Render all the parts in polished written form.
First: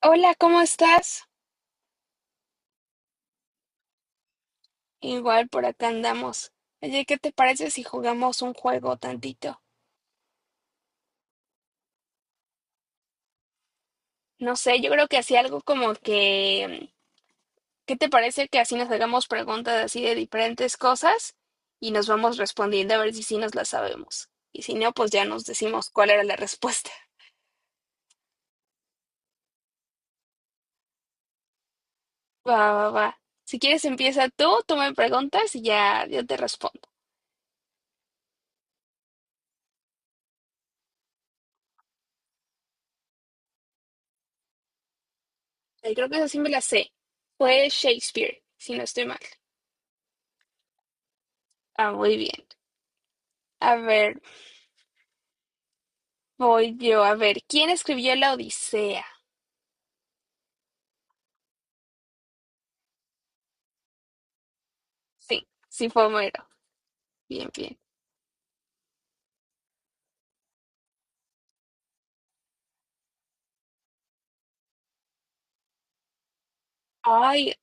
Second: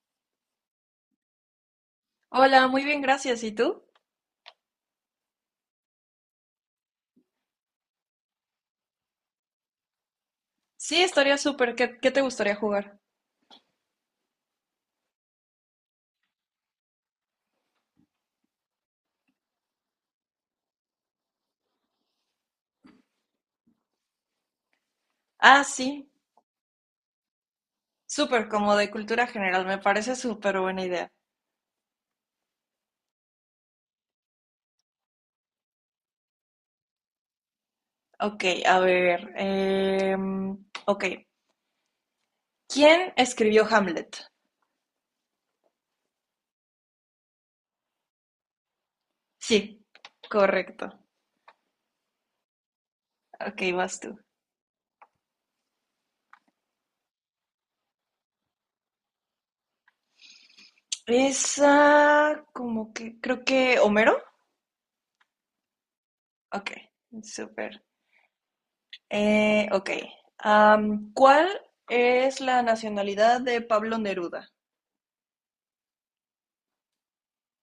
Hola, ¿cómo estás? Hola, muy bien, gracias. ¿Y tú? Igual por acá andamos. Oye, ¿qué te parece si jugamos un juego tantito? Sí, estaría súper. ¿Qué te gustaría jugar? No sé, yo creo que así algo como que, ¿qué te parece que así nos hagamos preguntas así de diferentes cosas y nos vamos respondiendo a ver si sí nos las sabemos? Y si no, pues ya nos Ah, decimos sí, cuál era la respuesta. súper, como de cultura general. Me parece súper buena idea. Va, va, va. Si quieres empieza tú me preguntas y ya yo te respondo. Ok, a ver. Ok, ¿quién escribió Hamlet? Creo que esa sí me la sé. Fue Shakespeare, si no estoy mal. Sí, correcto. Ah, muy bien. Ok, A vas tú. ver. Voy yo a ver, ¿quién escribió la Odisea? Esa, como que, creo que Homero. Sí, sí fue Homero. Ok, Bien, bien. súper. Ok, ¿cuál es la nacionalidad de Pablo Neruda? Ay,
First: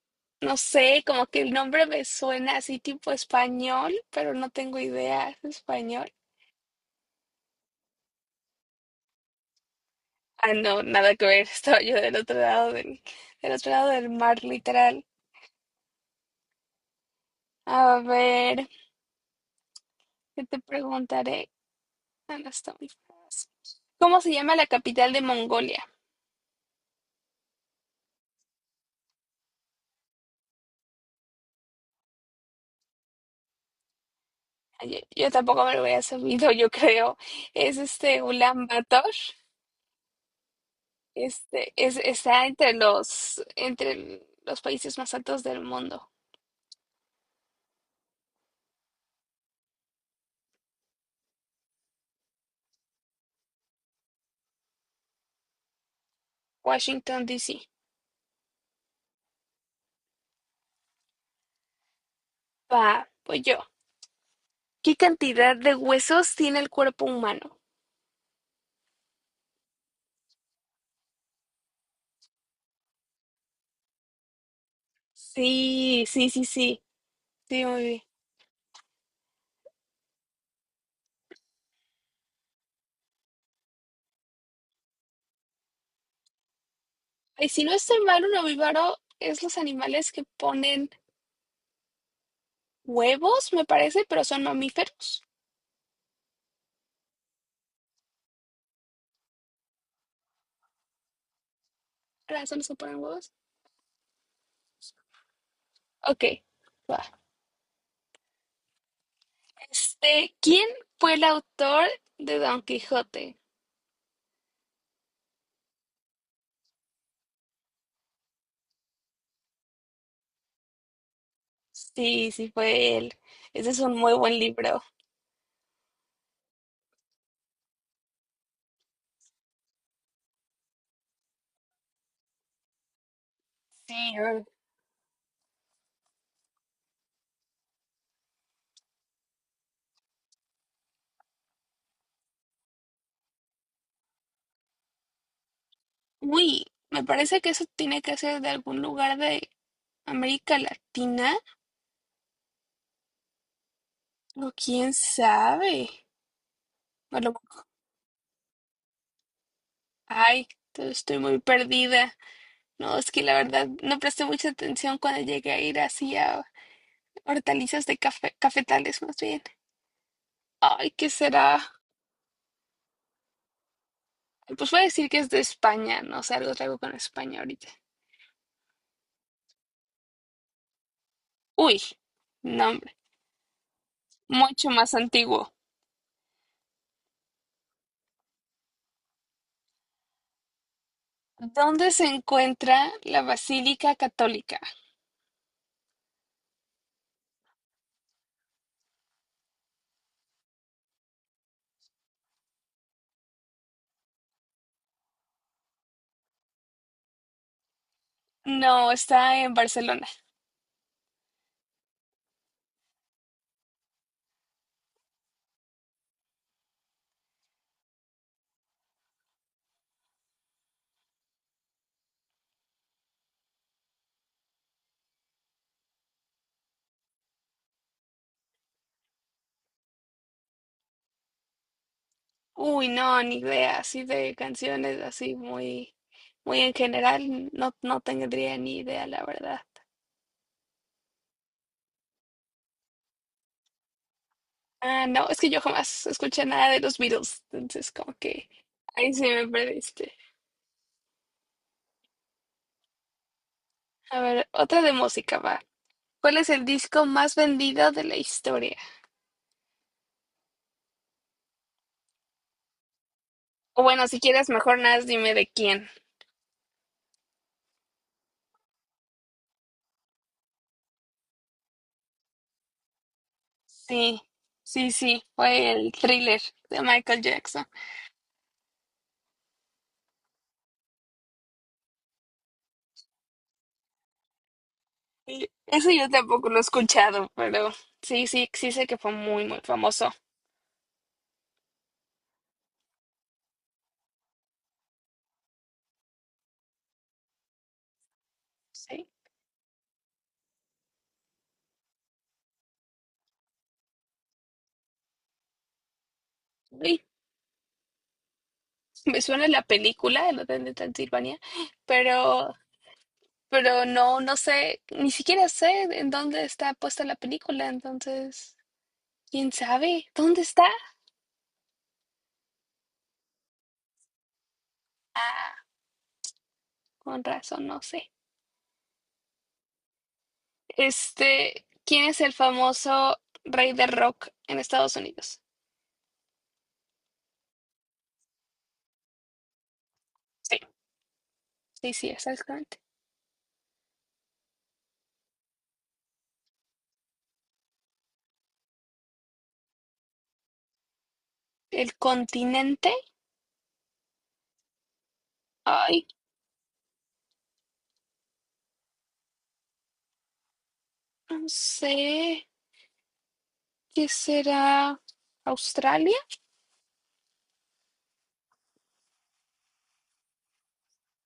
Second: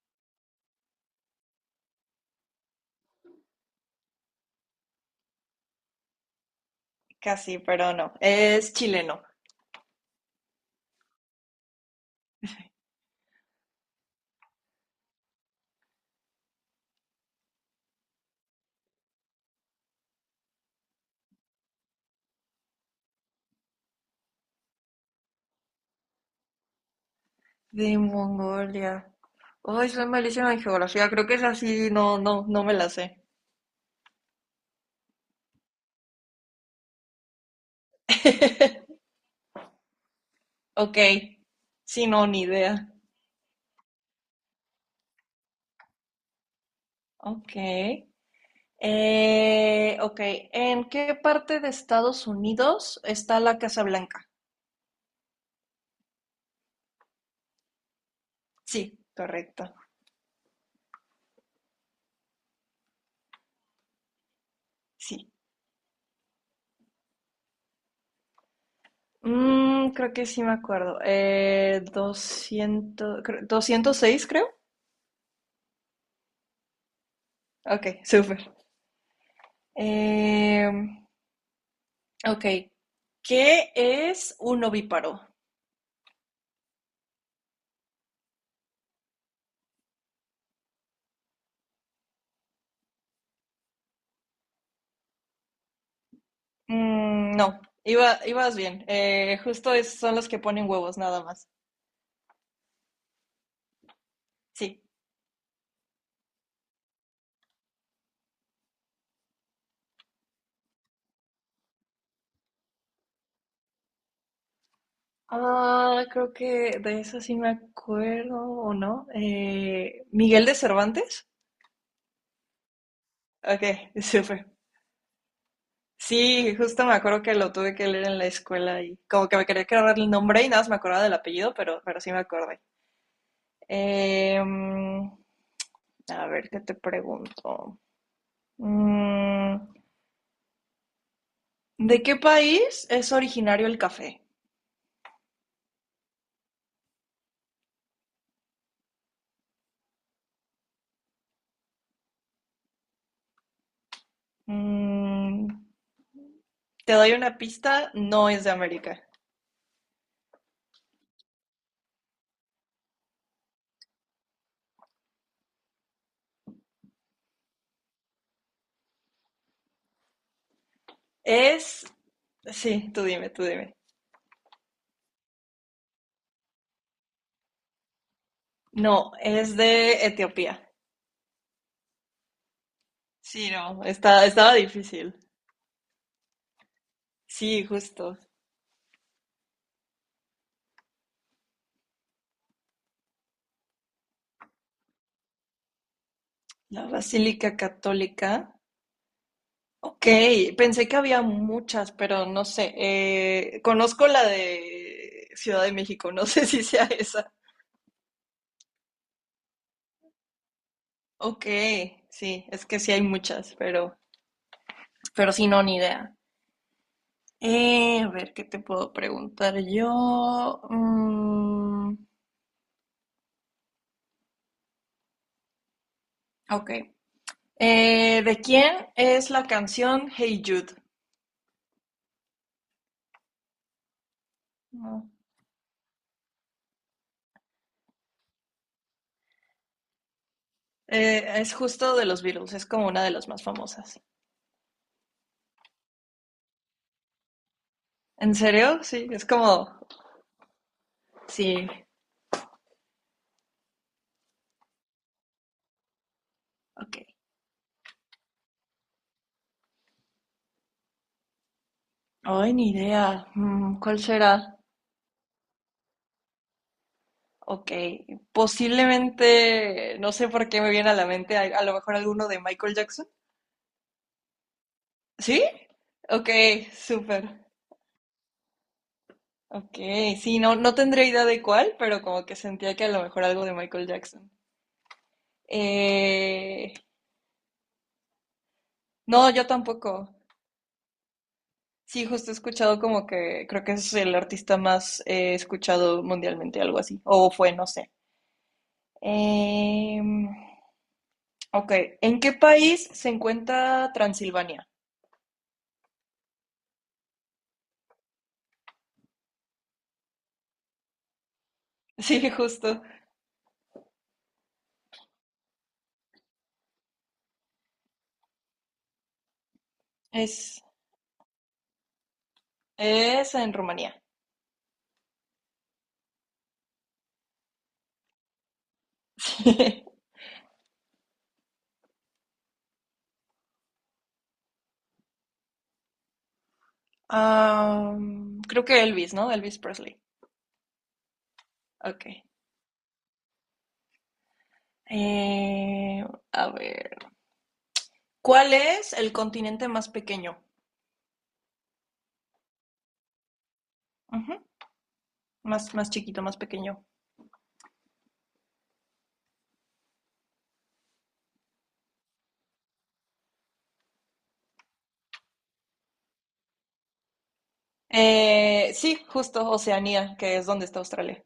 no sé, como que el nombre me suena así tipo español, pero no tengo idea. ¿Es español? Casi, pero no. Es chileno. Ah, no, nada que ver. Estaba yo del otro lado del mar, literal. A ver, ¿qué te preguntaré? Ah, no está muy fácil. ¿Cómo se llama la capital de Mongolia? De Mongolia. Ay, soy malísima en geografía. Creo que es así. No, no, no me la sé. Ay, yo tampoco me lo había sabido, yo creo. Es Ulan Bator. Ok. Este, es, Sí, no, ni está entre idea. los países más altos del mundo. Ok. Ok. ¿En qué parte de Estados Unidos está la Casa Blanca? Washington, D.C. Sí, correcto. Va, pues yo. ¿Qué Sí. cantidad de huesos tiene el cuerpo humano? Creo que sí me acuerdo. 206, creo. Sí, sí, sí, sí. Sí, muy Ok, bien. súper. Eh, ok. ¿Qué es un ovíparo? Y si no estoy mal, un ovíparo es los animales que ponen huevos, me parece, pero son mamíferos. No, iba, ibas bien. Justo son los que ponen huevos, nada más. ¿Verdad? Son los que ponen huevos. Sí. Ok, va. ¿Quién fue el autor de Don Quijote? Ah, creo que de eso sí me acuerdo, ¿o no? ¿Miguel de Cervantes? Sí, sí, fue él. Ok, Ese es un muy buen súper. libro. Sí, justo me acuerdo que lo tuve que leer en la escuela y como que me quería quedar el nombre y nada más me acordaba del apellido, pero sí me acordé. Sí, Em, a ver, ¿qué te pregunto? Mm, ¿De qué país es originario el café? uy, me parece que eso tiene que ser de algún lugar de América Latina, o quién Mm, sabe. Te doy A una lo- pista, no es de América. Ay, estoy muy perdida. No, es que la verdad no presté mucha atención cuando llegué a ir así a hortalizas de café, cafetales más bien. Ay, ¿qué será? Es, sí, tú dime, tú dime. Pues voy a decir que es de España, no sé, algo traigo con España ahorita. No, es de Etiopía. Uy, nombre, Sí, no, está, estaba mucho más difícil. antiguo. Sí, justo. ¿Dónde se encuentra la Basílica Católica? La Basílica Católica. Ok, pensé que había muchas, pero no sé. Conozco la de Ciudad de México, no sé si sea esa. No, está en Barcelona. Ok, sí, es que sí hay muchas, pero sí, no, ni idea. A ver, ¿qué te puedo preguntar yo? Ok. ¿De quién es la canción Hey Jude? Uy, no, ni idea, así de canciones, No. así muy, muy en general, no, no tendría ni idea, la verdad. Es justo de los Beatles, es como una de las más famosas. Ah, no, es que yo jamás escuché nada de los Beatles, entonces como ¿En que serio? Sí, ahí sí es me como. perdiste. Sí, A ver, otra de música va. ¿Cuál es el ok. disco más vendido de la historia? Ay, ni idea. O ¿Cuál bueno, si quieres, será? mejor nada, más dime de quién. Ok, posiblemente, no sé por qué me viene a la mente, a lo mejor alguno de Michael Jackson. Sí, sí, sí, ¿Sí? fue el Ok, Thriller de Michael súper. Jackson. Ok, sí, no, no tendría idea de cuál, pero como que sentía que a lo mejor algo de Michael Jackson. Sí, eso yo tampoco lo he Eh, escuchado, pero sí, sí, sí sé que fue No, muy, yo muy famoso. tampoco. Sí, justo he escuchado como que creo que es el artista más escuchado mundialmente, algo así. O fue, no sé. Sí. Em, ok, ¿en qué país se encuentra Transilvania? Uy, me suena la película, El Hotel de Transilvania, Sí, pero, justo. pero no, no sé, ni siquiera sé en dónde está puesta la película, entonces, ¿quién sabe dónde Es, está? es en Rumanía. Ah, con razón, no sé. ¿Quién es el famoso rey del rock en Estados Unidos? Creo que Elvis, ¿no? Elvis Presley. Sí, sí, Ok. sí, exactamente. Eh, a ver. ¿Cuál es el continente más pequeño? ¿El continente? Ujú, más, más Ay, chiquito, más pequeño. no sé. ¿Qué será? ¿Australia? Sí, justo Oceanía, que es donde está Australia.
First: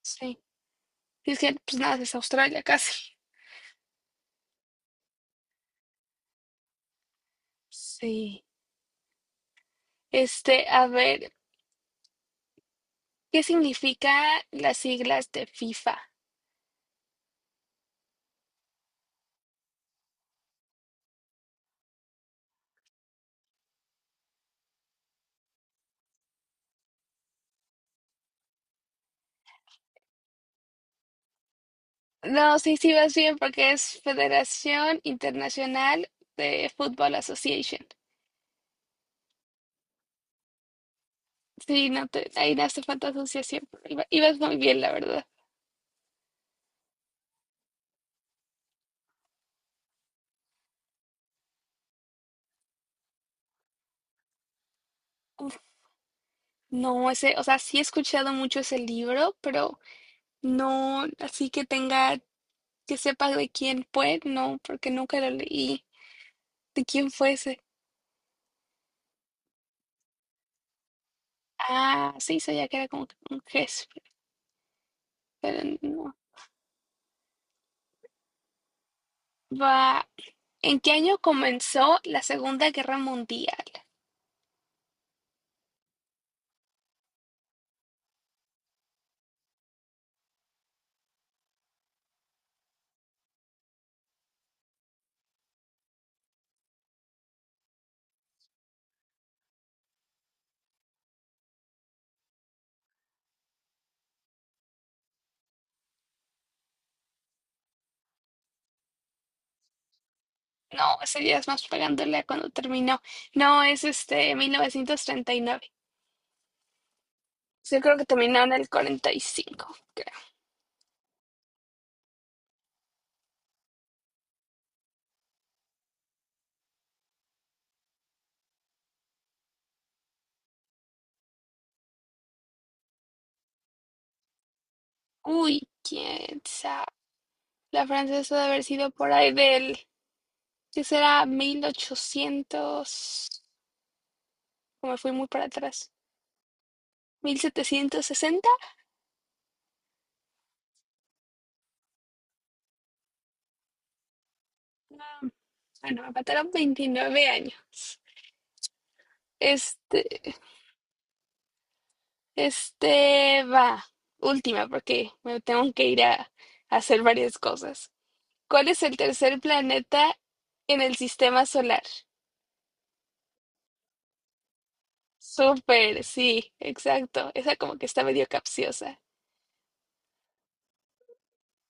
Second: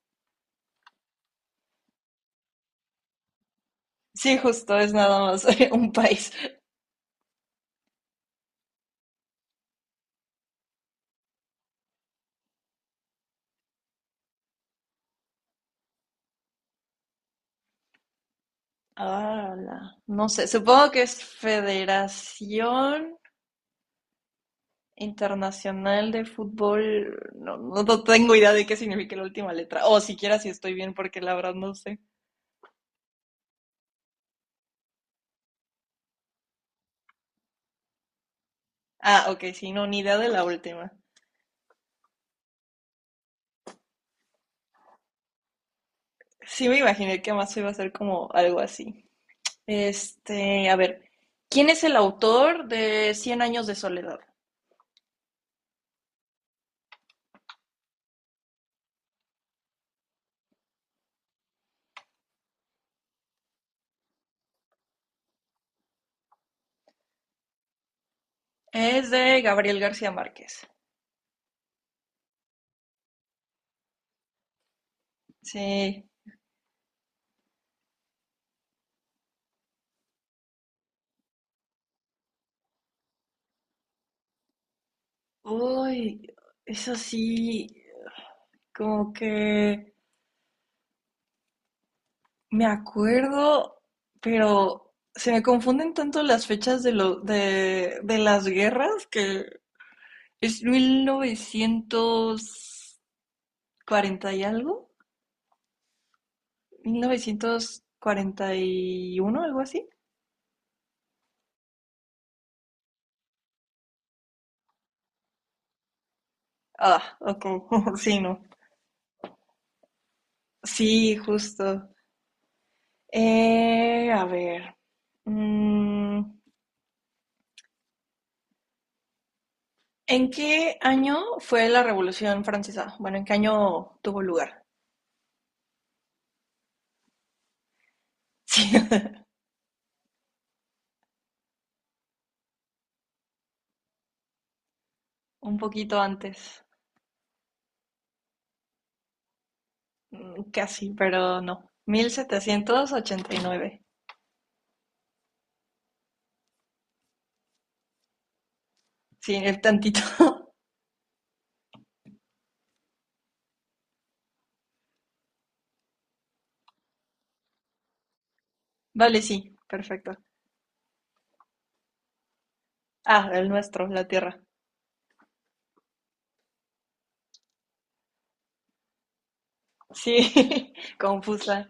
Sí. Es que pues nada, es Australia casi. Sí, justo, es nada más un país. Sí. A ver, ¿qué significa las siglas de FIFA? Ah, no sé, supongo que es Federación Internacional de Fútbol. No, no, no tengo idea de qué significa la última letra. O siquiera si estoy bien, porque la verdad no sé. No, sí, sí vas bien porque es Federación Internacional de Football Association. Ah, ok, sí, no, ni idea de la última. Sí, no te, ahí no hace falta asociación, pero ibas muy bien, la verdad. Sí, me imaginé que más iba a ser como algo así. A ver, ¿quién es el autor de Cien años de soledad? Uf, no, ese, o sea, sí he escuchado mucho ese libro, pero no así que tenga, que sepa de quién fue, no, porque nunca lo leí. ¿De quién fue ese? Es de Gabriel García Márquez. Ah, sí, sabía que era como que un jefe, pero Sí, no. Va. ¿En qué año comenzó la Segunda Guerra Mundial? uy, eso sí, como que me acuerdo, pero se me confunden tanto las fechas de las guerras que es mil novecientos cuarenta y algo, 1941, algo así. No, ese día es más pegándole a cuando terminó. No, es 1939. Ah, Sí, yo ok, creo que sí, no. terminó en el 45 creo. Sí, justo. A ver. mm, ¿En qué año fue la Revolución Francesa? Bueno, ¿en qué año tuvo lugar? Uy, quién sabe. La francesa debe haber Sí, sido por ahí del, ¿qué será? 1800. Como fui muy para un atrás. poquito antes. 1760. Casi, pero no. 1789. No. Ah, bueno, me faltaron 29 años. Sí, el Este, tantito. Va. Última, porque me tengo que ir a hacer varias cosas. ¿Cuál es el Vale, tercer sí, planeta perfecto. en el sistema solar? Ah, el nuestro, la Tierra. Súper, sí, exacto. Esa como que está medio capciosa. Sí, confusa.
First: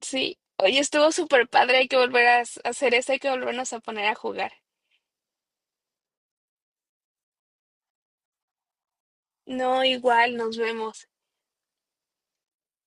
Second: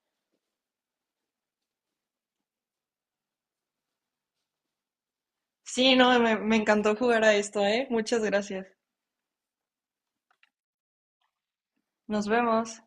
Sí. Oye, estuvo súper padre. Hay que volver a hacer esa. Hay que volvernos a poner a jugar. Sí, no, me encantó jugar a esto, ¿eh? Muchas gracias. No, igual, nos vemos. Nos vemos.